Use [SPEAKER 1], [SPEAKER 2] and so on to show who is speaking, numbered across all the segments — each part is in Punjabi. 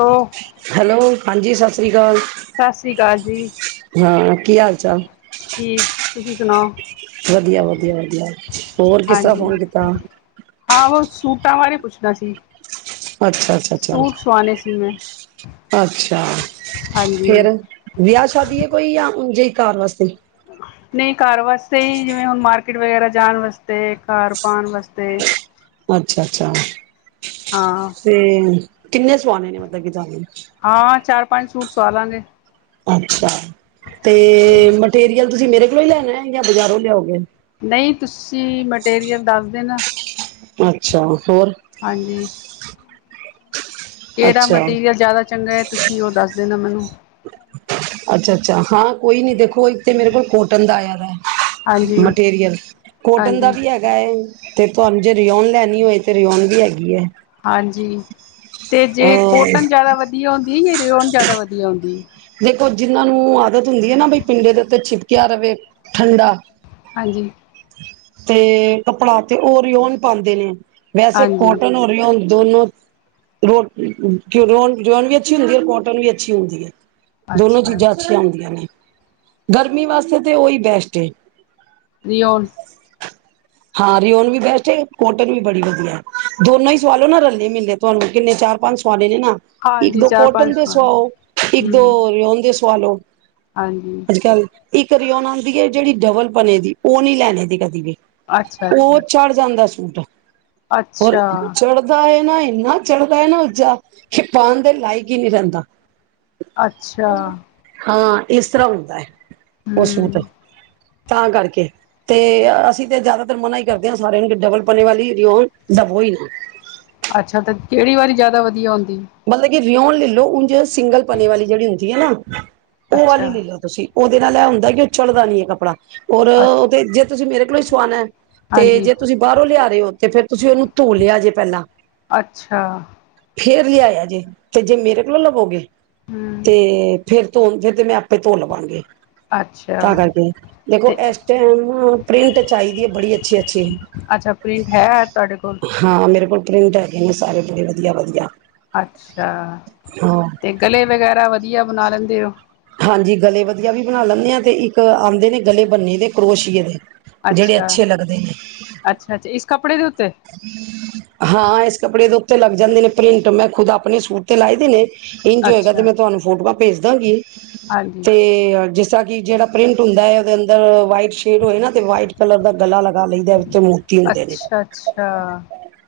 [SPEAKER 1] Hello
[SPEAKER 2] hello. ਹਾਂਜੀ ਸਤਿ ਸ਼੍ਰੀ ਅਕਾਲ।
[SPEAKER 1] ਸਤਿ ਸ੍ਰੀ ਅਕਾਲ ਜੀ
[SPEAKER 2] ਹਾਂ, ਕੀ ਹਾਲ ਚਾਲ
[SPEAKER 1] ਠੀਕ ਤੁਸੀਂ ਸੁਣਾਓ।
[SPEAKER 2] ਵਧੀਆ, ਵਧੀਆ, ਵਧੀਆ ਹੋਰ ਕਿਸ ਤਰ੍ਹਾਂ
[SPEAKER 1] ਹਾਂਜੀ
[SPEAKER 2] ਫੋਨ ਕੀਤਾ।
[SPEAKER 1] ਹਾਂ ਉਹ ਸੂਟਾਂ ਬਾਰੇ ਪੁੱਛਣਾ ਸੀ।
[SPEAKER 2] ਅੱਛਾ ਅੱਛਾ ਅੱਛਾ
[SPEAKER 1] ਸੂਟ ਸੁਆਣੇ ਸੀ ਮੈਂ।
[SPEAKER 2] ਅੱਛਾ।
[SPEAKER 1] ਹਾਂਜੀ
[SPEAKER 2] ਫੇਰ ਵਿਆਹ ਸ਼ਾਦੀ ਹੈ ਕੋਈ ਆ ਉਜੇ ਈ ਘਰ ਵਾਸਤੇ
[SPEAKER 1] ਨਹੀਂ ਘਰ ਵਾਸਤੇ ਹੀ ਜਿਵੇਂ ਹੁਣ ਮਾਰਕੀਟ ਵਗੈਰਾ ਜਾਣ ਵਾਸਤੇ ਘਰ ਪਾਉਣ ਵਾਸਤੇ।
[SPEAKER 2] ਅੱਛਾ, ਅੱਛਾ, ਅੱਛਾ
[SPEAKER 1] ਹਾਂ
[SPEAKER 2] ਤੇ ਕਿੰਨੇ ਸੁਆਣੇ ਨੇ ਮਤਲਬ ਕਿ ਜਾਦੇ ਣੇ
[SPEAKER 1] ਹਾਂ, ਚਾਰ ਪੰਜ ਸੂਟ ਸਵਾ ਲਾਂਗੇ।
[SPEAKER 2] ਅੱਛਾ। ਤੇ ਮਟੀਰੀਅਲ ਤੁਸੀਂ ਮੇਰੇ ਮੇਕੋ ਹੀ ਲੈਣਾ ਹੈ ਜਾਂ ਬਾਜ਼ਾਰੋਂ ਲਿਆਓਗੇ।
[SPEAKER 1] ਨਹੀਂ ਤੁਸੀਂ ਮਟੀਰੀਅਲ ਦੱਸ ਦੇ ਨਾ
[SPEAKER 2] ਅੱਛਾ। ਹੋਰ
[SPEAKER 1] ਹਾਂਜੀ। ਕਿਹੜਾ
[SPEAKER 2] ਅੱਛਾ
[SPEAKER 1] ਮਟੀਰੀਅਲ ਜ਼ਿਆਦਾ ਚੰਗਾ ਹੈਤੁਸੀਂ ਉਹ ਦੱਸ ਦੇਣਾ ਮੈਨੂੰ
[SPEAKER 2] ਅੱਛਾ, ਅੱਛਾ ਹਾਂ ਕੋਈ ਨੀ ਦੇਖੋ ਇੱਕ ਤੇ ਮੇਰੇ ਕੋਲ ਕੋਟਣ ਆ ਯਾਰ [unintelligible]
[SPEAKER 1] ਹਾਂਜੀ
[SPEAKER 2] ਮਟੀਰੀਅਲ ਕੋਟਨ ਦਾ
[SPEAKER 1] ਹਾਂਜੀ
[SPEAKER 2] ਵੀ ਹੈਗਾ ਹੈ। ਤੇ ਤੁਹਾਨੂੰ ਜੇ ਰਿਹਾਉਣ ਲੈਣੀ ਹੋਏ ਤੇ ਰਿਹਾਉਣ ਵੀ ਹੈਗੀ ਹੈ।
[SPEAKER 1] ਹਾਂਜੀ। ਤੇ ਜੇ
[SPEAKER 2] ਅ
[SPEAKER 1] ਕੋਟਨ ਜਿਆਦਾ ਵਧੀਆ ਹੁੰਦੀ ਰਿਓਨ ਜਿਆਦਾ ਵਧੀਆ ਹੁੰਦੀ ਹੈ।
[SPEAKER 2] ਦੇਖੋ ਜਿਹਨਾਂ ਨੂੰ ਆਦਤ ਹੁੰਦੀ ਹੈ ਨਾ ਬਈ ਪਿੰਡੇ ਦੇ ਉੱਤੇ ਚਿਪਕਆ ਰਹੇ ਠੰਡਾ
[SPEAKER 1] ਹਾਂਜੀ।
[SPEAKER 2] ਤੇ ਕੱਪੜਾ ਤੇ ਓ ਰੀਓਨ ਪਾਉਂਦੇ ਨੇ ਵੈਸੇ
[SPEAKER 1] ਹਾਂਜੀ
[SPEAKER 2] ਕੋਟਨ ਹੋ ਰਹੀ ਦੋਨੋ ਰੋ ਰੋ ਰਿਓਂਣ ਵੀ ਅੱਛੀ ਹੁੰਦੀ ਹੈ ਕੋਟਨ ਵੀ ਅੱਛੀ ਹੁੰਦੀ ਹੈ ਦੋਨੋ
[SPEAKER 1] ਅੱਛਾ
[SPEAKER 2] ਚੀਜ਼ਾਂ ਅੱਛੀਆਂ ਹੁੰਦੀਆਂ ਨੇ ਗਰਮੀ ਵਾਸਤੇ ਤੇ ਉਹੀ ਬੈਸਟ ਏ
[SPEAKER 1] ਰਓਨ
[SPEAKER 2] ਹਾਂ ਰਓਨ ਵੀ ਬੈਸਟ ਕੋਟਨ ਵੀ ਬੜੀ ਵਧੀਆ ਹੈ ਦੋਨੋ ਹੀ ਸਵਾਲੋ ਨਾ ਰੇ ਮਿਲੇ ਤੁਹਾਨੂੰ ਕਿੰਨੇ ਚਾਰ ਪੰਜ ਸਵਾਲ ਡੇ ਨੇ ਨਾ ਇੱਕ
[SPEAKER 1] ਹਾਂਜੀ
[SPEAKER 2] ਦੋ
[SPEAKER 1] ਚਾਰ
[SPEAKER 2] ਕੋਟਨ
[SPEAKER 1] ਪੰਜ
[SPEAKER 2] ਤੇ
[SPEAKER 1] ਸਵਾਣੇ
[SPEAKER 2] ਸੁਆਓ ਇੱਕ
[SPEAKER 1] ਹੂੰ
[SPEAKER 2] [unintelligible] ਸੋ [unintelligible] [unintelligible]
[SPEAKER 1] ਹਾਂਜੀ
[SPEAKER 2] ਇੱਕ ਰਓਨ ਆਉਂਦੀ ਹੈ ਜਿਹੜੀ ਡਬਲ [unintelligible] [unintelligible] ਦੀ ਉਹ ਨੀ ਲੈਣੇ ਦੀ ਕਦੀ ਵੀ
[SPEAKER 1] ਅੱਛਾ,
[SPEAKER 2] ਉਹ
[SPEAKER 1] ਅੱਛਾ,
[SPEAKER 2] ਚੜ੍ਹ ਜਾਂਦਾ ਸੀ [inaudible] ਔਰ
[SPEAKER 1] ਅੱਛਾ,
[SPEAKER 2] ਚੜਦਾ ਇੰਨਾ ਚੜ੍ਹਦਾ ਹੈ ਨਾ ਉਚਾ ਕਿ ਪਾਉਣ ਦੇ ਲਾਇਕ ਹੀ ਨਹੀਂ ਰਹਿੰਦਾ
[SPEAKER 1] ਅੱਛਾ
[SPEAKER 2] ਹਾਂ ਇਸ ਤਰ੍ਹਾਂ ਹੁੰਦਾ ਹੈ ਉਸਨੂੰ ਤੇ
[SPEAKER 1] ਹੂੰ
[SPEAKER 2] ਤਾਂ ਕਰਕੇ ਤੇ ਅਸੀਂ ਤੇ ਜ਼ਿਆਦਾਤਰ ਮਨਾ ਹੀ ਕਰਦੇ ਹਾਂ ਸਾਰਿਆਂ ਨੂੰ ਡਬਲ ਪਨੇ ਵਾਲੀ ਉਹ ਦਬੋ ਹੀ ਨਾ [unintelligible]
[SPEAKER 1] ਅੱਛਾ ਤੇ ਕਿਹੜੀ ਵਾਲੀ ਜ਼ਿਆਦਾ ਵਧੀਆ ਹੁੰਦੀ
[SPEAKER 2] ਮਤਲਬ ਕਿ ਰਿਉਣ ਲੈ ਲੋ ਉਝ ਸਿੰਗਲ ਪਣੇ ਵਾਲੀ ਜਿਹੜੀ ਹੁੰਦੀ ਠੀਕ ਹੈ ਨਾ ਉਹ ਵਾਲ ਹੀ
[SPEAKER 1] ਅੱਛਾ,
[SPEAKER 2] ਲੈ ਲਓ ਤੁਸੀਂ ਉਹਦੇ ਨਾਲ ਇਹ ਹੁੰਦਾ ਕਿ [unintelligible] ਚੜਦਾ ਨੀ ਹੈ ਕੱਪੜਾ ਔਰ ਉਹ
[SPEAKER 1] ਅੱਛਾ
[SPEAKER 2] ਤੇ ਜੇ ਤੁਸੀਂ ਮੇਰੇ ਕੋਲੋਂ ਹੀ ਸਵਾਣਾ ਤੇ
[SPEAKER 1] ਹਾਂਜੀ
[SPEAKER 2] ਜੇ ਤੁਸੀਂ ਬਾਹਰੋਂ ਲਿਆ ਰਹੇ ਹੋ ਤੇ ਫੇਰ ਤੁਸੀਂ ਉਹਨੂੰ ਧੋ ਲਿਆ ਜੇ ਪਹਿਲਾਂ
[SPEAKER 1] ਅੱਛਾ
[SPEAKER 2] ਫੇ [unintelligible] ਰ ਆਏ ਜੇ ਤੇ ਜੇ ਮੇਰੇ ਕੋਲੋਂ ਲਵੋਗੇ [unintelligible]
[SPEAKER 1] ਹੂੰ
[SPEAKER 2] ਤੇ ਫਿਰ ਧੋ ਫਿਰ ਤੇ ਮੈਂ ਆਪੇ ਧੋ ਲਵਾਂਗੇ
[SPEAKER 1] ਅੱਛਾ
[SPEAKER 2] ਤਾਂ ਕਰਕੇ ਦੇਖੋ
[SPEAKER 1] ਤੇ
[SPEAKER 2] ਇਸ ਟਾਈਮ ਪ੍ਰਿੰਟ ਚਾਹੀਦੀ ਹੈ ਬੜੀ ਅੱਛੀ ਅੱਛੀ
[SPEAKER 1] ਅੱਛਾ ਪ੍ਰਿੰਟ ਹੈ ਤੁਹਾਡੇ ਕੋਲ?
[SPEAKER 2] ਹਾਂ ਮੇਰੇ ਕੋਲ ਪ੍ਰਿੰਟ ਹੈਗੇ ਨੇ ਸਾਰੇ ਬੜੇ ਵਧੀਆ ਵਧੀਆ
[SPEAKER 1] ਅੱਛਾ
[SPEAKER 2] ਹਾਂ
[SPEAKER 1] ਤੇ ਗਲੇ ਵਗੈਰਾ ਵਧੀਆ ਬਣਾ ਲੈਂਦੇ [unintelligible]
[SPEAKER 2] ਹਾਂਜੀ ਗਲੇ ਵਧੀਆ ਵੀ ਬਣਾ ਲੈਂਦੇ ਹਾਂ ਤੇ ਇੱਕ ਆਉਂਦੇ ਨੇ ਗਲੇ ਬੰਨੇ ਦੇ ਕਰੋਸ਼ੀਏ ਦੇ ਜਿਹੜੇ ਅੱਛੇ ਲੱਗਦੇ ਨੇ
[SPEAKER 1] ਅੱਛਾ-ਅੱਛਾ-ਅੱਛਾ ਇਸ ਕੱਪੜੇ ਦੇ ਉੱਤੇ,
[SPEAKER 2] ਹਾਂ, ਇਸ ਕੱਪੜੇ ਦੇ ਉੱਤੇ ਲੱਗ ਜਾਂਦੇ ਨੇ ਪ੍ਰਿੰਟ ਮੈਂ ਖੁਦ ਆਪਣੇ ਸੂਟ ਤੇ ਲਾਈ ਦੇ ਨੇ ਇੰਝ ਹੋਏਗਾ,
[SPEAKER 1] ਅੱਛਾ
[SPEAKER 2] ਤੇ ਮੈਂ ਤੁਹਾਨੂੰ ਸੁਟ ਦਾ, ਭੇਜਦਾ ਗੀ।
[SPEAKER 1] ਹਾਂਜੀ
[SPEAKER 2] ਤੇ ਜਿਸ, ਕਿ ਜਿਹੜਾ ਪ੍ਰਿੰਟ ਹੁੰਦਾ ਉਹਦੇ ਅੰਦਰ ਵਾਈਟ ਸ਼ੇਡ ਹੋਏ ਨਾ ਤੇ ਵਾਈਟ ਕਲਰ ਦਾ ਗਲਾ ਲਗਾ ਲਈਦਾ ਉਤੇ ਮੋਤੀ ਹੁੰਦੇ ਨੇ,
[SPEAKER 1] ਅੱਛਾ,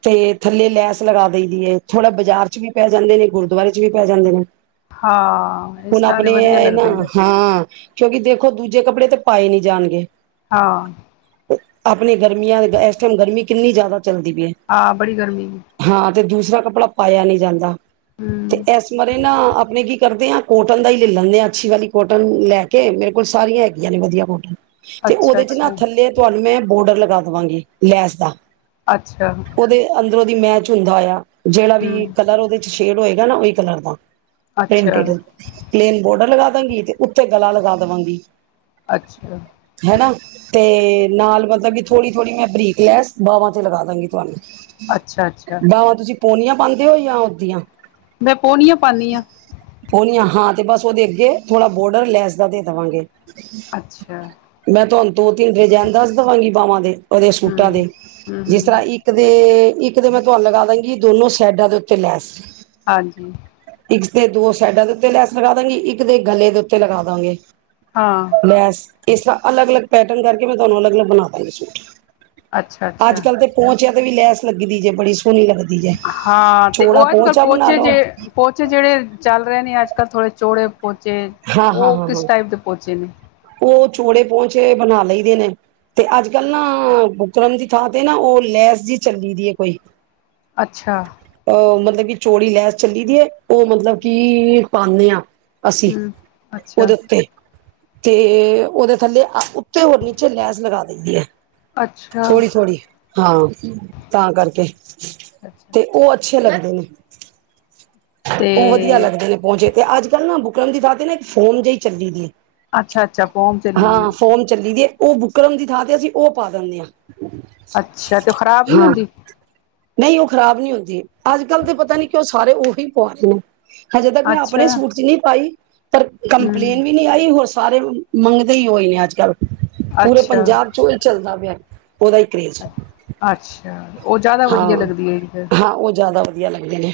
[SPEAKER 2] ਤੇ ਥੱਲੇ ਲੈਸ ਲਗਾ ਦੇ ਦੀ ਹੈ, ਥੋੜਾ ਬਾਜ਼ਾਰ ਚ ਵੀ ਪੈ ਜਾਂਦੇ ਨੇ ਗੁਰਦੁਆਰੇ ਚ ਵੀ ਪੈ ਜਾਂਦੇ ਨੇ।
[SPEAKER 1] ਹਾਂ ਇਸ
[SPEAKER 2] ਹੁਣ
[SPEAKER 1] ਤਰ੍ਹਾਂ ਦੇ
[SPEAKER 2] ਆਪਣੇ
[SPEAKER 1] ਵਧੀਆ
[SPEAKER 2] ਨਾ
[SPEAKER 1] ਲੱਗਦੇ ਨੇ
[SPEAKER 2] ਹਾਂ। ਕਿਉਂਕਿ ਦੇਖੋ ਦੂਜੇ ਕੱਪੜੇ ਤੇ ਪਾਏ ਨੀ ਜਾਣਗੇ।
[SPEAKER 1] ਹਾਂ,
[SPEAKER 2] ਆਪਣੀ ਗਰਮੀਆਂ ਇਸ ਟਾਈਮ ਗਰਮੀ, ਕਿੰਨੀ ਜ਼ਿਆਦਾ ਚੱਲਦੀ ਪਈ ਹੈ
[SPEAKER 1] ਹਾਂ ਬੜੀ ਗਰਮੀ ਸੀ।
[SPEAKER 2] ਹਾਂ ਤੇ ਦੂਸਰਾ ਕੱਪੜਾ ਪਾਇਆ ਨੀ ਜਾਂਦਾ। ਤੇ
[SPEAKER 1] ਹੂੰ
[SPEAKER 2] ਇਸ ਬਾਰੇ ਨਾ ਆਪਣੇ ਕੀ ਕਰਦੇ ਐ। ਕੋਟਨ ਦਾ ਹੀ ਲੈ ਲੈਂਦੇ, ਹਾਂ ਅੱਛੀ ਵਾਲੀ ਕੋਟਨ ਲੈ ਕੇ ਮੇਰੇ ਕੋਲ ਸਾਰੀਆਂ ਹੈਗੀਆਂ ਨੇ ਵਧੀਆ ਕੋਟਨ ਤੇ ਉਹਦੇ ਚ ਨਾ
[SPEAKER 1] ਅੱਛਾ-ਅੱਛਾ
[SPEAKER 2] ਥੱਲੇ ਤੁਹਾਨੂੰ ਮੈਂ, ਬੋਰਡਰ ਲਗਾ ਦੇਵਾਂਗੇ, ਲੈਸ ਦਾ
[SPEAKER 1] ਅੱਛਾ,
[SPEAKER 2] ਜਿਧਰੋਂ ਦੀ ਮੈਚ ਹੁੰਦਾ ਹੋਇਆ। ਜਿਹੜਾ ਵੀ ਕਲਰ ਉਹਦੇ ਚ ਸ਼ੇਡ ਹੋਏਗਾ, ਨਾ ਉਹੀ ਕਲਰ ਦਾ ਪ ਪਲੇਨ ਬੋਰਡਰ ਲਗਾ। ਉੱਤੇ ਗਲਾ ਲਗਾ ਦੇਵਾਂਗੀ।
[SPEAKER 1] ਅੱਛਾ,
[SPEAKER 2] ਹਨਾ ਤੇ ਨਾਲ ਮਤਲਬ ਕਿ ਥੋੜ੍ਹੀ-ਥੋੜ੍ਹੀ ਮੈਂ ਬਰੀਕ ਲਿਆ। ਬਾਾਹਵਾਂ ਤੇ ਲਗਾ ਦਾਂਗੇ ਤੁਹਾਨੂੰ,
[SPEAKER 1] ਅੱਛਾ-ਅੱਛਾ,
[SPEAKER 2] ਬਾਹਵਾਂ ਤੁਸੀਂ ਪੋਨੀਆਂ ਪਾਦੇ ਔ ਜਾ ਅੱਦੀਆਂ।
[SPEAKER 1] ਮੈਂ ਪੋਹਣੀਆਂ ਪਾਨੀ ਆ।
[SPEAKER 2] ਪੋਨੀਆਂ ਹਾਂ ਤੇ ਬਸ ਉਹਦੇ ਅੱਗੇ ਥੋੜ੍ਹਾ ਬੋਰਡਰ ਲੈਸ ਦਾ ਦੇ ਦੇਵਾਂਗੇ।
[SPEAKER 1] ਅੱਛਾ
[SPEAKER 2] ਮੈਂ ਤੁਹ ਦੋ ਤਿੰਨ ਡਿਜੈਨ ਦੱਸ ਦੇਵਾਂਗੀ ਬਾਹਵਾਂ ਦੇ ਉਹਦੇ ਸੂਟਾਂ
[SPEAKER 1] ਹੂੰ
[SPEAKER 2] ਦੇ।
[SPEAKER 1] ਹੂੰ-ਹੂੰ
[SPEAKER 2] ਜਿਸ ਤਰ੍ਹਾਂ ਇੱਕ ਦੇ ਇੱਕ ਤਾਂ ਮੈਂ ਤੁਹਾਨੂੰ ਲਗਾ ਦਾਂਗੀ ਦੋਨੋ ਸਾਈਡਾਂ ਦੇ ਉੱਤੇ ਲੈਸ।
[SPEAKER 1] ਹਾਂਜੀ।
[SPEAKER 2] ਇੱਕ ਤੇ ਦੋ ਸਾਈਡਾਂ ਦੇ ਉੱਤੇ ਲੈਸ ਲਗਾ ਦਾਗੀ ਇੱਕ ਦੇ ਗਲੇ ਦੇ ਉੱਤੇ ਲਗਾ ਦਾਗੇ।
[SPEAKER 1] ਹਾਂ
[SPEAKER 2] ਲੈਸ। ਇਸਰ੍ਹਾਂ ਅਲਗ-ਅਲਗ ਪੈਟਰਨ ਕਰਕੇ ਮੈਂ ਤੁਹਾਨੂੰ ਅਲੱਗ -ਅਲਗ ਬਣਾ ਦਾਂਗੀ ਸੂਟ।
[SPEAKER 1] ਅੱਛਾ-ਅੱਛਾ
[SPEAKER 2] ਅੱਜ ਕੱਲ ਤੇ ਪਹੁੰਚਿਆ ਤੇ ਵੀ ਲੈਸ ਲੱਗੀਦੀ ਜੇ ਬੜੀ ਸੋਹਣੀ ਲੱਗਦੀ ਜੇ
[SPEAKER 1] ਹਾਂ ਤੇ
[SPEAKER 2] ਚੌੜਾ
[SPEAKER 1] ਉਹ ਅੱਜ ਕੱਲ੍ਹ
[SPEAKER 2] ਪਹੁੰਚਾ ਬਣਾ
[SPEAKER 1] ਪੋਚੇ
[SPEAKER 2] ਲੋ
[SPEAKER 1] ਜੇ ਪੋਚੇ ਜਿਹੜੇ ਚੱਲ ਰਹੇ ਨੇ ਅੱਜ ਥੋੜੇ ਚੋੜੇ ਪੋਚੇ
[SPEAKER 2] ਹਾਂ ਹਾਂ
[SPEAKER 1] ਉਹ
[SPEAKER 2] ਹਾਂ ਹਾਂ
[SPEAKER 1] ਕਿਸ ਟਾਈਪ ਦੇ ਪੋਚੇ ਨੇ।
[SPEAKER 2] ਉਹ ਚੋੜੇ ਪੋਚੇ ਬਣਾ ਲਈ ਦੇਨੇ ਤੇ ਅੱਜ ਕੱਲ੍ਹ ਨਾ ਬੁਕਰਮ ਦੀ ਥਾਂ ਤੇ ਨਾ ਉਹ ਲੈਸ ਜਿਹੀ ਚੱਲੀ ਦੀ ਹੈ ਕੋਈ।
[SPEAKER 1] ਅੱਛਾ।
[SPEAKER 2] ਮਤਲਬ ਕਿ ਚੋੜੀ ਲੈਸ ਚੱਲੀ ਦੀ ਏ ਉਹ ਮਤਲਬ ਕੀ ਪਾਨੇ ਆ। ਅੱਸੀ
[SPEAKER 1] ਹਮ ਅੱਛਾ
[SPEAKER 2] ਉਦੇ ਉਤੇ। ਤੇ ਉਹਦੇ ਥੱਲੇ ਹੋਰ ਨੀਚੇ ਲੈਸ ਲਗਾ ਦਿੰਨੀ ਆ
[SPEAKER 1] ਅੱਛਾ ਅੱਛਾ
[SPEAKER 2] ਥੋੜ੍ਹੀ-ਥੋੜ੍ਹੀ ਹਾਂ ਤਾਂ ਕਰਕੇ
[SPEAKER 1] ਅੱਛਾ
[SPEAKER 2] ਤੇ ਉਹ ਅੱਛ ਛੇ ਲੱਗਦੇ ਨੇ।
[SPEAKER 1] ਤੇ
[SPEAKER 2] ਉਹ ਵਧੀਆ ਲੱਗਦੇ ਨੇ ਪਹੁੰਚੇ। ਤੇ ਅੱਜ ਕੱਲ੍ਹ ਨਾ ਬੁਕਲਮ ਦੀ ਥਾ ਤੇ ਨਾ ਇੱਕ ਫੋਨ ਜਿਹੀ ਚੱਲੀ ਦੀ ਏ।
[SPEAKER 1] ਅੱਛਾ-ਅੱਛਾ ਫੋਰਮ ਚਲੀ ਦੀਏ।
[SPEAKER 2] ਚੱਲੀ ਦੀ ਹੈ ਉਹ ਬੁਕਰਮ ਦੀ ਥਾਂ ਤੇ ਅਸੀਂ ਉਹ ਪਾ ਦਿੰਨੇ ਹਾਂ।
[SPEAKER 1] ਅੱਛਾ ਤੇ ਉਹ ਖਰਾਬ ਨੀ
[SPEAKER 2] ਹਾਂ
[SPEAKER 1] ਹੁੰਦੀ
[SPEAKER 2] ਨਹੀਂ ਉਹ ਖਰਾਬ ਨਹੀਂ ਹੁੰਦੀ ਅੱਜ ਕੱਲ੍ਹ ਤਾਂ ਪਤਾ ਨਹੀਂ ਕਿ ਉਹ ਸਾਰੇ ਉਹੀ [unintelligible] ਹਜੇ ਤੱਕ ਮੈਂ ਆਪਣੇ
[SPEAKER 1] ਅੱਛਾ
[SPEAKER 2] ਸੂਟ ਚ ਨਹੀਂ ਪਾਈ। ਪਰ
[SPEAKER 1] ਹਮ
[SPEAKER 2] ਕੰਪਲੇਨ ਵੀ ਨੀ ਆਈ ਹੋਰ ਸਾਰੇ ਮੰਗਦੇ ਹੀ ਹੋਏ ਨੇ ਅੱਜ ਕੱਲ੍ਹ ਪੂਰੇ
[SPEAKER 1] ਅੱਛਾ
[SPEAKER 2] ਪੰਜਾਬ ਚ ਉਹ ਹੀ ਚੱਲਦਾ ਪਿਆ। ਉਹਦਾ ਹੀ ਕਰੇਜ਼
[SPEAKER 1] ਅੱਛਾ ਉਹ ਜ਼ਿਆਦਾ
[SPEAKER 2] ਹਾਂ
[SPEAKER 1] ਵਧੀਆ ਲੱਗਦੀ ਹੋਏਗੀ ਫਿਰ।
[SPEAKER 2] ਹਾਂ ਉਹ ਜ਼ਿਆਦਾ ਵਧੀਆ ਲੱਗਦੇ ਨੇ।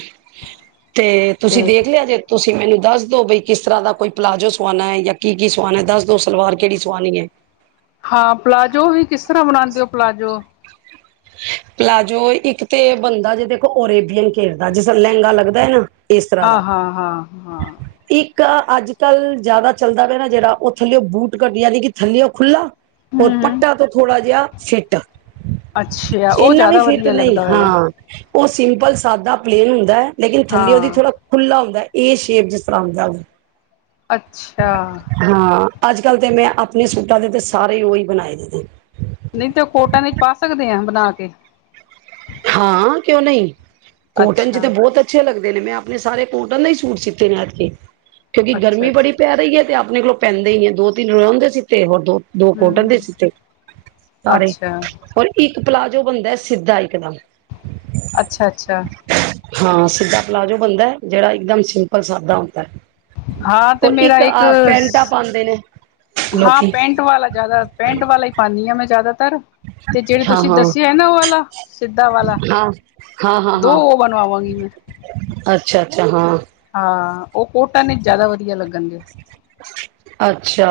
[SPEAKER 2] ਤੇ ਤੁਸੀਂ
[SPEAKER 1] ਤੇ
[SPEAKER 2] ਦੇਖ ਲਿਆ ਜੇ ਤੁਸੀਂ ਮੈਨੂੰ ਦੱਸ ਦੋ ਬਈ ਕਿਸ ਤਰ੍ਹਾਂ ਦਾ ਕੋਈ ਪਲਾਜੋ ਸਵਾਣਾ ਹੈ ਜਾਂ ਕੀ ਕੀ ਸਵਾਣਾ ਹੈ ਦੱਸ ਦੋ ਸਲਵਾਰ ਕਿਹੜੀ ਸਵਾਣੀ ਹੈ
[SPEAKER 1] ਹਾਂ ਪਲਾਜ਼ੋ ਵੀ ਕਿਸ ਤਰ੍ਹਾਂ ਬਣਾਉਂਦੇ ਹੋ ਪਲਾਜ਼ੋ
[SPEAKER 2] ਪਲਾਜੋ ਇੱਕ ਤੇ ਬਣਦਾ ਜੇ ਦੇਖੋ ਓਰੇਬੀਅਨ ਘੇਰਦਾ ਜਿਸ ਤਰਾਂ ਲਹਿੰਗਾ ਲਗਦਾ ਹਨੈਣਾ [unintelligible]
[SPEAKER 1] ਆਹ ਹਾਂ ਹਾਂ ਹਾਂ
[SPEAKER 2] ਇੱਕ ਅੱਜ ਕੱਲ੍ਹ ਜ਼ਿਆਦਾ ਚੱਲਦਾ ਪਿਆ ਨਾ ਜਿਹੜਾ ਉਹ ਥੱਲਿਉ ਉਹ ਬੂਟ ਕੱਟ ਯਾਨੀ ਕਿ ਥੱਲਿਓ ਖੁੱਲ੍ਹਾ ਹੋਰ
[SPEAKER 1] ਹਮ ਹਮ
[SPEAKER 2] ਪੱਟਾ ਤੋਂ ਥੋੜਾ ਜਿਹਾ ਸੇਟੈ
[SPEAKER 1] ਅੱਛਾ ਉਹ
[SPEAKER 2] ਇਨਾਂ ਵੀ
[SPEAKER 1] ਜ਼ਿਆਦਾ
[SPEAKER 2] ਫਿਟ
[SPEAKER 1] ਵਧੀਆ
[SPEAKER 2] ਨਹੀਂ
[SPEAKER 1] ਲੱਗਦਾ ਹੈਗਾ
[SPEAKER 2] ਹਾਂ ਉਹ ਸਿੰਪਲ ਸਾਦਾ ਪਲੇਨ ਹੁੰਦਾ ਹੈ ਲੇਕਿਨ ਥਲਿਉ ਦੀ
[SPEAKER 1] ਹਾਂ
[SPEAKER 2] ਥੋੜ੍ਹਾ ਖੁੱਲ੍ਹਾ ਹੁੰਦਾ ਹੈ ਇਹ ਸ਼ੇਪ ਜਿਸ ਤਰਾਂ [unintelligible]
[SPEAKER 1] ਅੱਛਾ
[SPEAKER 2] ਅੱਜ ਕੱਲ੍ਹ ਤਾਂ ਮੈਂ ਆਪਣੇ ਸੂਟਾਂ ਦੇ ਤਾਂ ਸਾਰੇ ਉਹ ਹੀ ਬਣਾਏ ਨੇ
[SPEAKER 1] ਨਹੀਂ ਤੇ ਉਹ ਕੋਟਾਂ ਨਹੀਂ ਪਾ ਸਕਦੇ ਆ ਬਣਾ ਕੇ
[SPEAKER 2] ਹਾਂ ਕਿਉਂ ਨਹੀਂ ਕੋਟਨ
[SPEAKER 1] ਅੱਛਾ
[SPEAKER 2] ਤੇ ਬਹੁਤ ਅੱਛੇ ਲੱਗਦੇ ਨੇ ਮੈਂ ਆਪਣੇ ਸਾਰੇ ਕੋਟਨ ਦਾ ਹੀ ਸੂਟ ਸਿਤੇ ਨੇ ਏਧਕੀ। ਕਿਉਂਕਿ
[SPEAKER 1] ਅੱਛਾ
[SPEAKER 2] ਗਰਮੀ ਬੜੀ
[SPEAKER 1] ਅੱਛਾ
[SPEAKER 2] ਪੈ ਰਹੀ ਹੈ ਤੇ ਆਪ ਆਪਣੇ ਕੋਲੋਂ ਪੈਂਦੇ ਹੀ ਨਹੀ ਤੇ ਦੋ ਤਿੰਨ ਰੇਯੋਣ ਦੇ ਸਿੱਤੇ ਦੋ ਕੋਟਨ ਦੇ
[SPEAKER 1] ਹਮ
[SPEAKER 2] ਸਿਤੇ ਸਾਰੇ
[SPEAKER 1] ਅੱਛਾ
[SPEAKER 2] ਔਰ ਇੱਕ ਪਲਾਜੋ ਬਣਦਾ ਸਿੱਧਾ ਇਕ ਦਮ
[SPEAKER 1] ਅੱਛਾ ਅੱਛਾ
[SPEAKER 2] ਹਾਂ ਸਿੱਧਾ ਪਲਾਜੋ ਬਣਦਾ ਜਿਹੜਾ ਇਕਦਮ ਸਿੰਪਲ ਸਾਦਾ ਹੁੰਦਾ
[SPEAKER 1] ਹਾਂ ਤੇ
[SPEAKER 2] ਔਰ
[SPEAKER 1] ਮੇਰਾ ਇੱਕ
[SPEAKER 2] ਆਹ ਪੈਂਟਾਂ ਪਾਉਂਦੇ ਨੇ
[SPEAKER 1] ਹਾਂ
[SPEAKER 2] ਲੋਕੀ
[SPEAKER 1] ਪੈਂਟ ਵਾਲਾ ਜ਼ਿਆਦਾ ਪੈਂਟ ਵਾਲਾ ਹੀ ਪਾਉਦੀ ਹਾਂ ਮੈਂ ਜ਼ਿਆਦਾ ਤੇ ਜਿਹੜੇ
[SPEAKER 2] ਹਾਂ
[SPEAKER 1] ਤੁਸੀਂ
[SPEAKER 2] ਹਾਂ
[SPEAKER 1] ਦੱਸਿਆ ਹੈ ਨਾ ਉਹ ਵਾਲਾ ਸਿੱਧਾ ਵਾਲਾ
[SPEAKER 2] ਹਾਂ ਹਾਂ ਹਾਂ
[SPEAKER 1] ਦੋ
[SPEAKER 2] ਹਾਂ
[SPEAKER 1] ਉਹ ਬਣਵਾਵਾਂਗੀ ਮੈਂ
[SPEAKER 2] ਅੱਛਾ ਅੱਛਾ ਹਾਂ
[SPEAKER 1] ਹਾਂ ਉਹ ਕੋਟਨ ਵਿੱਚ ਜ਼ਿਆਦਾ ਵਧੀਆ ਲੱਗਣ
[SPEAKER 2] ਅੱਛਾ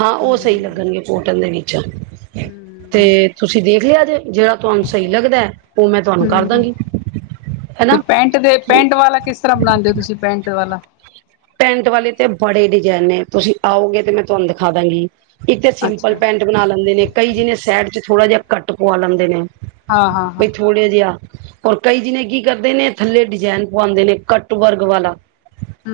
[SPEAKER 2] ਹਾਂ ਉਹ ਸਹੀ
[SPEAKER 1] ਹਮ
[SPEAKER 2] ਲੱਗਣਗੇ ਕੋਟਨ ਦੇ ਵਿੱਚ ਤੇ
[SPEAKER 1] ਹਮ
[SPEAKER 2] ਤੁਸੀਂ ਦੇਖ ਲਿਆ ਜੇ ਜਿਹੜਾ ਤੁਹਾਨੂੰ ਸਹੀ ਲੱਗਦਾ ਉਹ ਮੈਂ ਤੁਹਾਨੂੰ ਕਰ
[SPEAKER 1] ਹਮ
[SPEAKER 2] ਦਾਂਗੀ
[SPEAKER 1] ਤੇ
[SPEAKER 2] ਹੈਨਾ
[SPEAKER 1] ਪੈਂਟ ਦੇ ਪੈਂਟ ਵਾਲਾ ਕਿਸ ਤਰ੍ਹਾਂ ਬਣਾਉਦੇ ਹੋ ਤੁਸੀਂ ਪੈਂਟ ਵਾਲਾ!
[SPEAKER 2] ਪੈਂਟ ਵਾਲੇ ਤੇ ਬੜੇ ਡਿਜ਼ਾਇਨ ਨੇ ਤੁਸੀਂ ਆਉਗੇ ਤੇ ਮੈਂ ਤੁਹਾਨੂੰ ਦਿਖਾ ਦਾਂਗੀ ਇੱਕ ਤੇ ਸਿੰਪਲ
[SPEAKER 1] ਅੱਛਾ
[SPEAKER 2] ਪੈਂਟ ਬਣਾ ਲੈਂਦੇ ਨੇ ਕਈ ਜਿਹੇ ਸੈਡ ਚ, ਥੋੜਾ ਜਿਹਾ ਘੱਟ ਪਵਾ ਲੈਂਦੇ ਨੇ,
[SPEAKER 1] ਹਾਂ ਹਾਂ ਹਾਂ
[SPEAKER 2] ਬਈ ਥੋੜੇ ਜਿਹਾਂ। ਹੋਰ ਕਈ ਜਾਨੇ ਕੀ ਕਰਦੇਂ ਨੇਂ ਥੱਲੇ ਡਿਜ਼ਾਇਨ ਪਵਾਉਂਦੇ ਨੇਂ ਕੱਟ ਵਰਕ ਵਾਲਾਂ।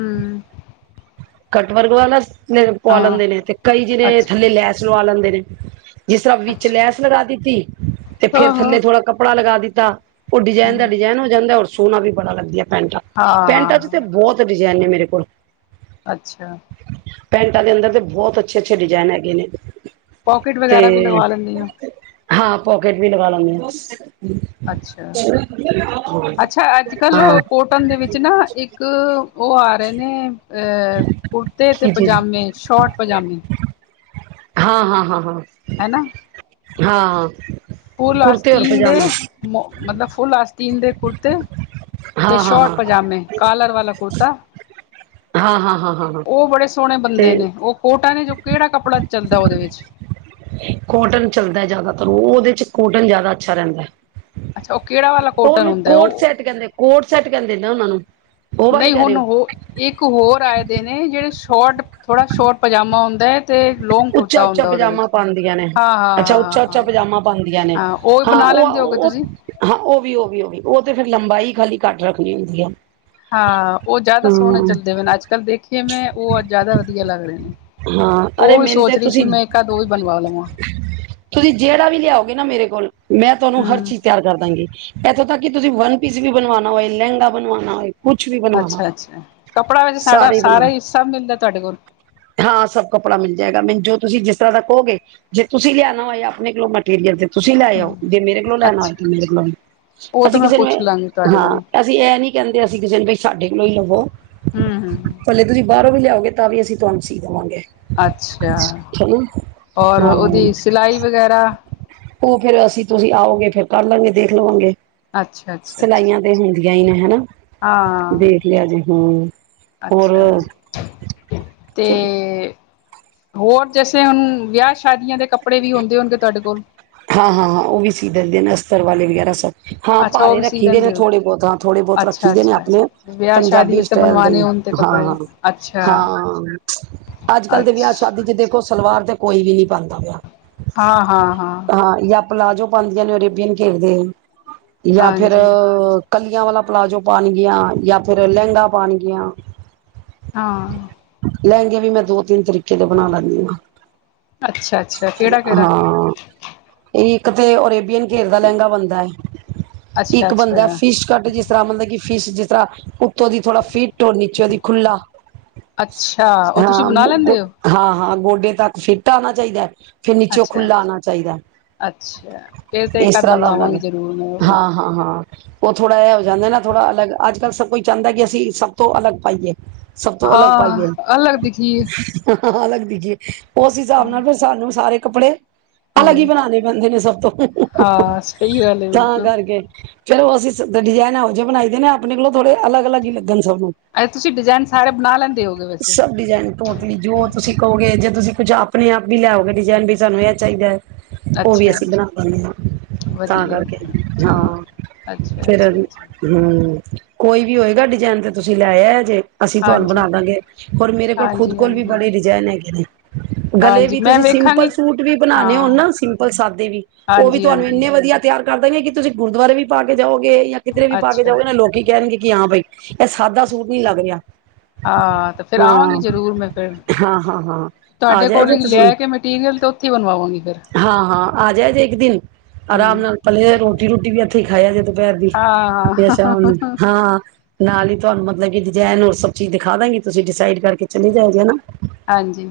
[SPEAKER 1] [inaudible]
[SPEAKER 2] ਕੱਟ ਵਰਗ ਵਾਲਾ। ਪਵਾ
[SPEAKER 1] ਹਾਂ
[SPEAKER 2] ਲੈਂਦੇ ਨੇਂ ਤੇ ਕਈ ਜਾਨੇ
[SPEAKER 1] ਅੱਛਾ
[SPEAKER 2] ਥੱਲੇ ਲੈਸ ਲਵਾਂ ਲੈਂਦੇ ਨੇਂ। [inaudible] ਜਿਸ ਤਰ੍ਹਾਂ ਵਿੱਚ
[SPEAKER 1] ਅੱਛਾ
[SPEAKER 2] ਲੈਸ ਲਗਾ ਦਿੱਤੀ। ਤੇ ਫਿਰ
[SPEAKER 1] ਹਾਂ ਹਾਂ
[SPEAKER 2] ਥੱਲੇ ਥੋੜਾਂ ਕੱਪੜਾਂ ਲਗਾਂ ਦਿੱਤਾਂ। ਦਾ। ਉਹ ਡਿਜ਼ਾਈਨ ਦਾ
[SPEAKER 1] ਹਮ
[SPEAKER 2] ਡਿਜ਼ਾਈਨ ਹੋ ਜਾਂਦਾ। ਸੋਨਾ ਵੀ ਬੜਾ ਲੱਗਿਆ ਪੈਂਟਾ।
[SPEAKER 1] ਹਾਂ ਹਾਂ
[SPEAKER 2] ਪੈਂਟਾ ਚ ਤੇ
[SPEAKER 1] ਹਾਂ
[SPEAKER 2] ਬਹੁਤ ਡਜ- ਡਿਜ਼ਾਈਨ ਨੇਂ ਮੇਰੇ ਕੋਲ। [inaudible]
[SPEAKER 1] ਅੱਛਾ।
[SPEAKER 2] ਪੈਂਟਾਂ ਦੇ ਅੰਦਰ ਤੇ ਬਹੁਤ ਅੱਛੇ ਅੱਛੇ ਡਿਜ਼ਾਈਨ ਹੈਗੇ ਨੇਂ।
[SPEAKER 1] ਪੋਕਟ ਵਗੈਰਾ ਵੀ ਲਗਵਾ ਲੈਂਦੇਂ ਹਾਂ।
[SPEAKER 2] ਹਾਂ ਪੋਕੇਟ ਵੀ ਲਗਾਂ ਲੇਂਦੇ।
[SPEAKER 1] ਅੱਛਾ ਅੱਛਾ ਅੱਜ਼
[SPEAKER 2] ਆ
[SPEAKER 1] ਕੱਲ੍ਹ
[SPEAKER 2] ਹਾਂ
[SPEAKER 1] ਉਹ ਕੋਟਨ ਦੇ ਵਿੱਚ ਨਾਂ ਇੱਕ। ਉਹ ਆ ਰਹੇ ਨੇ। ਏ ਕੁੜਤੇ ਤੇ
[SPEAKER 2] ਜੀ ਜੀ
[SPEAKER 1] ਪਜਾਮੇ ਛੋਟ ਪਜਾਮੇ
[SPEAKER 2] ਹਾਂ ਹਾਂ ਹਾਂ ਹਾਂ।
[SPEAKER 1] ਹੈ ਨਾਂ।
[SPEAKER 2] ਹਾਂ ਹਾਂ।
[SPEAKER 1] ਫੁੱਲ ਆਸਤੀਨ ਦੇ ਮੱਤਲਬ ਫੁੱਲ ਆਸਤੀਨ ਦੇ ਕੁੜਤੇ ਤੇ
[SPEAKER 2] ਹਾਂ ਹਾਂ
[SPEAKER 1] ਛੋਟ
[SPEAKER 2] ਹਾਂ
[SPEAKER 1] ਪਜ਼ਾਮੇ ਕਾਲਰ ਵਾਲਾਂ ਕੁੜਤਾ।
[SPEAKER 2] ਹਾਂ ਹਾਂ ਹਾਂ ਹਾਂ ਹਾ
[SPEAKER 1] ਆਪਣੇ ਬਣਦੇ ਨੇਂ ਉਹ ਕੋਟਨ ਜੋ ਕਿਹੜਾ ਕੱਪੜਾ ਚੱਲਦਾ ਉਹਦੇ ਵਿੱਚ।
[SPEAKER 2] ਕੋਟਨ ਚੱਲਦਾ ਜ਼ਿਆਦਾਤਰ ਉਹ ਉਹਦੇ ਕੋਟਨ ਜ਼ਿਆਦਾ ਅੱਛਾ ਰਹਿੰਦਾ ਹੈ।
[SPEAKER 1] ਅੱਛਾ ਉਹ ਕਿਹੜਾ ਵਾਲਾ ਕੋਟਨ
[SPEAKER 2] ਉਹਨੂੰ
[SPEAKER 1] ਹੁੰਦਾ
[SPEAKER 2] ਕੋਟ
[SPEAKER 1] ਉਹ
[SPEAKER 2] ਸੈਂਟ ਕਹਿੰਦੇ। ਕੋਟ ਸੈਂਟ ਕਹਿੰਦੇ ਨਾਂ ਉਹਨਾਂ ਨੂੰ। ਉਹ ਵਾਲੇ
[SPEAKER 1] ਨਹੀਂ
[SPEAKER 2] ਕਹਿ ਰਹੇ ਹੋ
[SPEAKER 1] ਉਹਨੂੰ ੲੌ ਇੱਕ ਹੋਰ ਆਏਂ ਦੇ ਨੇਂ ਜਿਹੜੇ ਸ਼ੋਟ। ਥੋੜਾਂ ਸ਼ੋਟ ਪਜ਼ਾਮਾ ਹੁੰਦਾਂ [inaudible]
[SPEAKER 2] ਉੱਚਾ-ਉੱਚਾ ਪਜਾਮਾ ਪਾਂਦੀਆਂ ਨੇਂ।
[SPEAKER 1] ਹਾਂ ਹਾਂ
[SPEAKER 2] ਅੱਛਾ
[SPEAKER 1] ਹਾਂ ਹਾਂ
[SPEAKER 2] ਉੱਚਾ-ਉੱਚਾ
[SPEAKER 1] ਹਾਂ
[SPEAKER 2] ਪਜਾਮਾ ਪਾਂਦੀਆਂ ਨੇਂ,
[SPEAKER 1] ਉਹ
[SPEAKER 2] ਹਾਂ
[SPEAKER 1] ਬਣਾ
[SPEAKER 2] ਓ
[SPEAKER 1] ਲੈਂਦੇ ਹੋਗੇ ਤੁਸੀਂ?
[SPEAKER 2] ਹਾਂ ਓ ਵੀ ਓ ਵੀ ਤੇ ਫ਼ਿਰ ਲੰਬਾਈ- ਖਾਲੀ ਘੱਟ ਰੱਖਣੀ ਹੁੰਦੀ ਐ।
[SPEAKER 1] ਹਾਂ, ਓ ਜਾਅਦਾ ਸੋਣੇ ਚੱਲਦੇ ਪਏ ਨੇ, ਅੱਜ ਕੱਲ੍ਹ ਦੇਖੇ ਮੈਂ ਓ ਜਾਅਦਾ ਵਧੀਆ ਲੱਗ ਰੇ ਨੇ
[SPEAKER 2] ਹਾਂ ਅਰੇ
[SPEAKER 1] ਉਹ ਵੀ
[SPEAKER 2] ਮੇਨੂੰ ਤੇ
[SPEAKER 1] ਸੋਚ ਰਹੀ
[SPEAKER 2] ਤੁਸੀਂ,
[SPEAKER 1] ਸੀ ਮੈਂ ਇੱਕ ਆਧ ਉਹ ਵੀ ਬਣਵਾ ਲਵਾਂ
[SPEAKER 2] ਤੁਸੀਂ ਜੇੜਾ ਵੀ ਲੇਆਓਗੇ ਨਾ ਮੇਰੇ ਕੋਲ, ਮੈਂ ਤੋਨੂੰ ਹਰ
[SPEAKER 1] ਹੂੰ
[SPEAKER 2] ਚੀਜ ਤੇਆਰ ਕਰ ਦਾਂਗੀ। ਐਥੋਂ ਤੱਕ ਕਿ ਤੁਸੀਂ ਵੰਨ ਪੀਸ ਵੀ ਬਣਵਾਣਾ ਹੋਏ, ਲੈਂਅਗਾ ਬਣਵਾਣਾ ਹੋਏ। ਕੁਛ ਵੀ ਬਣਵਾਣਾ ਹੋਏ
[SPEAKER 1] ਅੱਛਾ-ਅੱਛਾ, ਕੱਪੜਾ ਵਿੱਚ
[SPEAKER 2] ਸਾਰੇ ਹੀ ਬਣਾ
[SPEAKER 1] ਸਾੜਾ-ਸਾਰਾ ਈ ਸਭ ਮਿਲਦਾ ਤੁਆਡੇ ਕੋਲ?
[SPEAKER 2] ਹਾਂ ਸਭ ਕੱਪੜਾ ਮਿਲ ਜਾਏਗਾ, ਮੇਂਨ ਜੋ ਤੁਸੀਂ ਜਿਸ ਤਰ੍ਹਾਂ ਦਾ ਕੋਅਗੇ, ਜੇ ਤੁਸੀਂ ਲਿਆਣਾ ਹੋਏ ਆਪਣੇ ਕੋਲੋ ਮਟੀਰੀਅਲ ਤੇ ਤੁਸੀਂ ਲੈ ਆਓ,
[SPEAKER 1] ਹੂੰ
[SPEAKER 2] ਜੇ ਮੇਰੇ ਕੋਲੋਂ ਲੈਣਾ ਹੋਏ
[SPEAKER 1] ਅੱਛਾ।
[SPEAKER 2] ਤਾਂ ਮੇਰੇ ਕੋਲੋਂ ਵੀ।
[SPEAKER 1] ਉਹ ਤਾਂ
[SPEAKER 2] ਅਸੀਂ
[SPEAKER 1] ਮੈਂ
[SPEAKER 2] ਕਿਸੇ ਨੇ,
[SPEAKER 1] ਪੁੱਛ ਲਾਂਗੀ ਤੁਹਾਡੇ
[SPEAKER 2] ਹਾਂ
[SPEAKER 1] ਕੋਲੋਂ
[SPEAKER 2] ਅਸੀਂ ਐ ਨੀ ਕੈਂਅਦੇ, ਅਸੀਂ ਕਿਸੇ ਨੂੰ ਵੀ ਸਾਡੇ ਲੋਈ ਲਵੋ
[SPEAKER 1] ਹੂੰ-ਹੂੰ
[SPEAKER 2] ਭਲੇ ਤੁਹੀਂ ਬਾਅਰੋਂ ਵੀ ਲੇਆਓਗੇ ਤਾਂ ਵੀ ਅਸੀਂ ਤੁਆਨੂੰ ਸੀ ਦਵਾਂਗੇ।
[SPEAKER 1] ਅੱਛਾ, ਔਰ ਓਦੀ ਸਿਲਾਈ ਵਗੈਰਾ?
[SPEAKER 2] ਉ ਫੇਰ ਅਸੀਂ ਤੁਸੀਂ ਆਓਗੇ, ਫੇਰ ਕਰ ਲਾਂਗੇ, ਦੇਖ ਲਵਾਂਗੇ।
[SPEAKER 1] ਅੱਛਾ-ਅੱਛਾ-ਅੱਛਾ।
[SPEAKER 2] ਐਂਈ ਨੇ ਹਨਾ?
[SPEAKER 1] ਆਂ,
[SPEAKER 2] ਦੇਖ ਲਿਆ ਜੇ ਹੂੰ ਹੋਰ
[SPEAKER 1] ਅੱਛਾ, ਤੇ ਹੋਰ ਜੈਸੇ ਹੁਣ ਵਿਆਹ ਸ਼ਾਦੀਆਂ ਦੇ ਕੱਪ ਕੱਪੜੇ ਵੀ ਹੋਂਂਦੇ ਹੋਣਗੇ, ਤੁਹਾਡੇ ਕੋਲ
[SPEAKER 2] ਹਾਂ-ਹਾਂ-ਹਾਂ ਓਹ ਵੀ ਸੀ, ਦਿੰਦੇ ਨੇ ਅਸਤਰ ਵਾਲੇ ਗੈਰਾ ਸੋ ਹਾਂ ਭਾਰੇ ਰੱਖੀ ਦੇ ਨੇ ਥੋੜੇ ਬਹੁਤ ਹਾਂ ਥੋੜੇ ਬਹੁਤ ਰੱਖੀ ਦੇ ਨੇ ਆਪਣੇ ਪੰਜਾਬੀ ਸਟਾਈਲ ਦੇ
[SPEAKER 1] ਕੱਪੜੇ ਅੱਛਾ
[SPEAKER 2] ਹਾਂ-ਹਾਂ-ਹਾਂ, ਅੱਜ ਕੱਲ ਦੇ
[SPEAKER 1] ਅੱਛ
[SPEAKER 2] ਵਿਆਹ ਸ਼ਾਦੀ ਚ ਦੇਖੋ, ਸਲਵਾਰ ਦੇ ਕੋਈ ਵੀ ਨਹੀ ਪਾਂਦਾ ਪਿਆ।
[SPEAKER 1] ਹਾਂ-ਹਾਂ-ਹਾਂ।
[SPEAKER 2] ਹਾਂ, ਜਾਂ ਪਲਾਜੋ ਪਾਦੀਆਂ ਨੇ ਰੇਬੀਅਨ ਘੇਰਦੇ। ਜਾਂ ਫਿਰ,
[SPEAKER 1] ਹਾਂਜੀ
[SPEAKER 2] ਕੱਲੀਆਂ ਵਾਲਾ ਪਲਾਜੋ ਪਾਉਣਗੀਆਂ, ਜਾਂ ਫਿਰ ਲਹਿੰਗਾ ਪਾਉਣਗੀਆਂ
[SPEAKER 1] ਹਾਂ
[SPEAKER 2] ਲਹਿਂਗੇ ਵੀ ਮੈਂ ਦੋ ਤਿੰਨ ਤਰੀਕੇ ਕਿਤੇ ਬਣਾ ਲੈਂਦੀ
[SPEAKER 1] ਅੱਛਾ ਅੱਛਾ ਕਿਹੜਾ ਕਿਹੜਾ
[SPEAKER 2] ਹਾਂ-ਹਾਂ। ਇੱਕ ਤੇ ਰੇ ਬਿਨ ਘੇਰ ਦਾ ਲਹਿੰਗਾ ਬਣਦਾ ਹੈ,
[SPEAKER 1] ਅੱਛਾ
[SPEAKER 2] ਇੱਕ ਬੰਦਾ
[SPEAKER 1] ਅੱਛਾ
[SPEAKER 2] ਫਿਸ਼ ਕੱਟ ਜਿਸ ਤਰ੍ਹਾਂ ਮਤਲਬ ਕਿ ਫਸ਼ ਜਿਸ ਤਰ੍ਹਾਂ ਉੱਤੋਂ ਦੀ ਥੋੜਾ ਫਿਟ ਹੋਰ ਨੀਚੌ ਦੀ ਖੁੱਲਾ
[SPEAKER 1] ਅੱਛਾ, ਓ ਤੁਸੀਂ ਬਣਾ ਲੈਂਦੇ ਹੋ।
[SPEAKER 2] ਡੇ ਤੱਕ ਫਿੱਟ ਆਣਾ ਚਾਹੀਦਾ ਹੈ। ਫੇਰ ਨੀਚੋਂ
[SPEAKER 1] ਅੱਛਾ
[SPEAKER 2] ਖੁੱਲਾ ਆਣਾ ਚਾਹੀਦਾ।
[SPEAKER 1] ਅੱਛਾ। ਫਿਰ ਤੇ,
[SPEAKER 2] ਇਸ
[SPEAKER 1] ਏਕਾਦ
[SPEAKER 2] ਤਰ੍ਹਾਂ ਦਾ ਉਹਨਾਂ
[SPEAKER 1] ਬਣਵਾਵਾਂਗੇ
[SPEAKER 2] ਨੇ
[SPEAKER 1] ਜਰੂਰ ਮੈਂ ਉਹ ਵੀ
[SPEAKER 2] ਹਾਂ ਹਾਂ ਹਾਂ ਉਹ ਥੋੜਾ ਇਹ ਹੋ ਜਾਂਦਾ ਨਾ ਥੋੜਾ ਅਲੱਗ, ਅੱਜ- ਕੱਲ ਸਬ ਕੋਈ ਚਾਹੁੰਦਾ ਕਿ, ਅਸੀਂ ਸਭ ਤੋਂ ਅਲੱਗ ਪਾਈਏ। ਸਭ ਤੋਂ
[SPEAKER 1] ਹਾਂ, ਅਲੱਗ ਦਿਖੀਏ।
[SPEAKER 2] ਹਾਂ, ਅਲੱਗ ਦਿਖੀਏ। ਉਸ ਹਿਸਾਬ
[SPEAKER 1] ਹਾਂ
[SPEAKER 2] ਨਾਲ ਫੇਰ ਸਾਨੂੰ ਸਾਰੇ ਕੱਪੜੇ ਅਲਗ ਹੀ
[SPEAKER 1] ਹਮ
[SPEAKER 2] ਬਣਾਂਨੇ ਪੈਂਦੇ ਨੇ, ਸਭ ਤੋਂ, ਹੰ- ਹੰ -ਹੰ-
[SPEAKER 1] ਹਾਂ ਸਹੀ
[SPEAKER 2] ਹੰ
[SPEAKER 1] ਗੱਲ ਹੈ
[SPEAKER 2] ਤਾਂ
[SPEAKER 1] ਬਿਲਕੁਲ
[SPEAKER 2] ਕਰਕੇ। ਚਲੋ ਅਸੀਂ ਸਬ ਡਿਜ਼ਾਇਨ ਇਹੋ ਜਿਹੇ ਬਣਾਈਦੇ ਨੇ ਆਪਣੇ ਕੋਲੋਂ, ਥੋੜੇ ਅੱਲਗ, -ਅਲੱਗ ਹੀ ਲੱਗ ਕਨ ਸਭ ਨੂੰ
[SPEAKER 1] ਅ ਤੁਸੀਂ ਡਿਜ਼ਾਇਨ ਸਾਰੇ ਬਣਾ ਲੈਂਦੇ ਹੋਗੇ
[SPEAKER 2] ਸ
[SPEAKER 1] ਵੈਸੇ
[SPEAKER 2] ਸਭ ਡਿਜ਼ਾਇਨ ਟੋਟਲੀ ਜੋ ਤੁਸੀਂ ਕਹੋਗੇ, ਜੇ ਤੁਸੀਂ ਕੁੱਝ ਆਪਣੇ ਆਪ ਵੀ ਲਿਆਓਗੇ ਡਿਜ਼ਾਇਨ ਵੀ, ਸਾਨੂੰ ਇਹ ਚਾਹੀਦਾ ਏ। ਉਹ ਵੀ,
[SPEAKER 1] ਅੱਛਾ
[SPEAKER 2] ਅਸੀਂ ਬਣਾ ਪਾਂਨੇ ਆ, ਤਾਂ
[SPEAKER 1] ਵਧੀਆ
[SPEAKER 2] ਕਰਕੇ
[SPEAKER 1] ਠੀਕ
[SPEAKER 2] ਹਾਂ
[SPEAKER 1] ਅੱਛਾ
[SPEAKER 2] ਫਿਰ
[SPEAKER 1] ਅੱਛਾ
[SPEAKER 2] ਹੰ
[SPEAKER 1] ਅੱਛਾ
[SPEAKER 2] ਕੋਈ ਵੀ ਹੋਏਗਾ, ਡਿਜਾਇਨ ਤੇ ਤੁਸੀਂ ਲੈਯਾਏ ਜੇ ਅਸੀਂ ਤੁਹਾਨੂੰ
[SPEAKER 1] ਹਾਂਜੀ
[SPEAKER 2] ਬਣਾ ਦਾਂਗੇ, ਹੋਰ ਮੇਰੇ ਕੋਲ ਖੁਦ
[SPEAKER 1] ਹਾਂਜੀ
[SPEAKER 2] ਕੋਲ ਵੀ
[SPEAKER 1] ਹਾਂਜੀ
[SPEAKER 2] ਬੜੇ ਡਿਜ਼ਾਇਨ ਹੈਗੇ ਨੇ, ਗਲੇ
[SPEAKER 1] ਹਾਂਜੀ
[SPEAKER 2] ਵੀ
[SPEAKER 1] ਮੈਂ
[SPEAKER 2] ਤੁਸੀਂ ਸਿੰਪਲ
[SPEAKER 1] ਵੇਖਾਂਗੀ
[SPEAKER 2] ਸੂਟ ਵੀ ਬਣਾ ਨਹੀਂ ਹੁਣ
[SPEAKER 1] ਹਾਂ
[SPEAKER 2] ਨਾ ਸਿੰਪਲ ਸਾਦੇ ਵੀ ਉਹ ਵੀ
[SPEAKER 1] ਹਾਂਜੀ
[SPEAKER 2] ਤੁਹਾਨੂੰ,
[SPEAKER 1] ਹਾਂਜੀ
[SPEAKER 2] ਇੰਨੇ ਵਧੀਆ ਤਿਆਰ ਕਰ ਦਾਂਗੇ ਕਿ, ਤੁਸੀਂ ਗੁਰਦੁਆਰੇ ਵੀ ਪਾ ਕੇ ਜਾਓ ਗੇ ਜਾਂ ਕਿਧਰੇ ਵੀ ਪਾ ਕੇ
[SPEAKER 1] ਅੱਛਾ
[SPEAKER 2] ਜਾਓਗੇ, ਨਾ ਲੋਕੀ ਕਹਿਣਗੇ ਕਿ, ਹਾਂ ਬਈ। ਇਹ ਸਾਦਾ ਸੂਟ ਨੀ ਲੱਗ ਰਿਹਾ।
[SPEAKER 1] ਹਾਂ, ਤੇ ਫਿਰ ਆਵਾਂਗੀ
[SPEAKER 2] ਹਾਂ
[SPEAKER 1] ਜ਼ਰੂਰ ਮੈਂ ਫਿਰ,
[SPEAKER 2] ਹਾਂ ਹਾਂ ਹਾਂ ਆ
[SPEAKER 1] ਤੁਹਾਡੇ ਕੋਲ ਹੀ ਲੈ ਕੇ ਮਟੀਰੀਅਲ ਤੇ ਉੱਥੇ ਬਣਵਾਵਾਂ,
[SPEAKER 2] ਹਾਂ-ਹਾਂ ਆ ਜਾਇ ਜੇ ਇੱਕ ਦਿਨ ਆਰਾਮ
[SPEAKER 1] ਹਮ
[SPEAKER 2] ਨਾਲ ਪਲੇ ਰੋਟੀ- ਰੋਟੀ ਵੀ ਸਿਖਾਇਆ ਜਦੋਂ ਦੁਪੈਹਰ ਦੀ
[SPEAKER 1] ਹਾਂ
[SPEAKER 2] ਯਾਂ ਸਾ਼ਮ ਨੂੰ,
[SPEAKER 1] ਹਾਂ
[SPEAKER 2] ਹਾਂ ਨਾਲ ਹੀ, ਤੁਹਾਨੂੰ ਮਤਲਬ ਕਿ, ਡਿਜ਼ਾਇਨ ਹੋਰ ਸਬ ਚੀਜ਼ ਦਿਖਾਦਾਂਗੀ ਤੁਸੀਂ ਡਿਸਾਈਡ ਕਰਕੇ ਚੁਨੀ ਜਾਏ ਜੇ ਹੈਨਾ
[SPEAKER 1] ਹਾਂਜੀ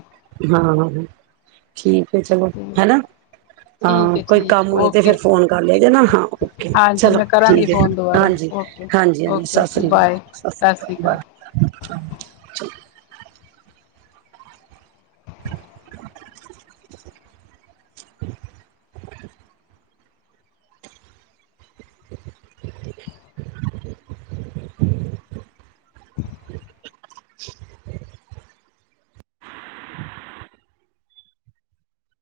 [SPEAKER 2] ਹਾਂ ਠੀਕ ਹੈ ਜੀ।
[SPEAKER 1] ਤੇ
[SPEAKER 2] ਹੈਨਾ
[SPEAKER 1] ਠੀਕ
[SPEAKER 2] ਹਾਂ
[SPEAKER 1] ਹੈ
[SPEAKER 2] ਕੋਈ
[SPEAKER 1] ਠੀਕ
[SPEAKER 2] ਕੰਮ ਹੋਏ ਤੇ,
[SPEAKER 1] ਓਕੇ
[SPEAKER 2] ਫਿਰ ਫੋਨ ਕਰ ਲੇਜੇ ਨਾ ਹਾਂ, ਓਕੇ
[SPEAKER 1] ਹਾਂਜੀ
[SPEAKER 2] ਚਲੋ
[SPEAKER 1] ਮੈਂ ਕਰਾਂਗੀ
[SPEAKER 2] ਠੀਕ ਹੈ,
[SPEAKER 1] ਫੋਨ ਦੁਬਾਰਾ
[SPEAKER 2] ਹਾਂਜੀ-
[SPEAKER 1] ਓਕੇ
[SPEAKER 2] ਹਾਂਜੀ ਹਾਂਜੀ।
[SPEAKER 1] ਓਕੇ
[SPEAKER 2] ਸਤਿ
[SPEAKER 1] ਓਕੇ
[SPEAKER 2] ਸ੍ਰੀ ਅਕਾਲ।
[SPEAKER 1] ਬਾਏ
[SPEAKER 2] ਸਤਿ ਸ੍ਰੀ
[SPEAKER 1] ਸ਼੍ਰੀ
[SPEAKER 2] ਅਕਾਲ। ਵ [unintelligible] [unintelligible] [unintelligible]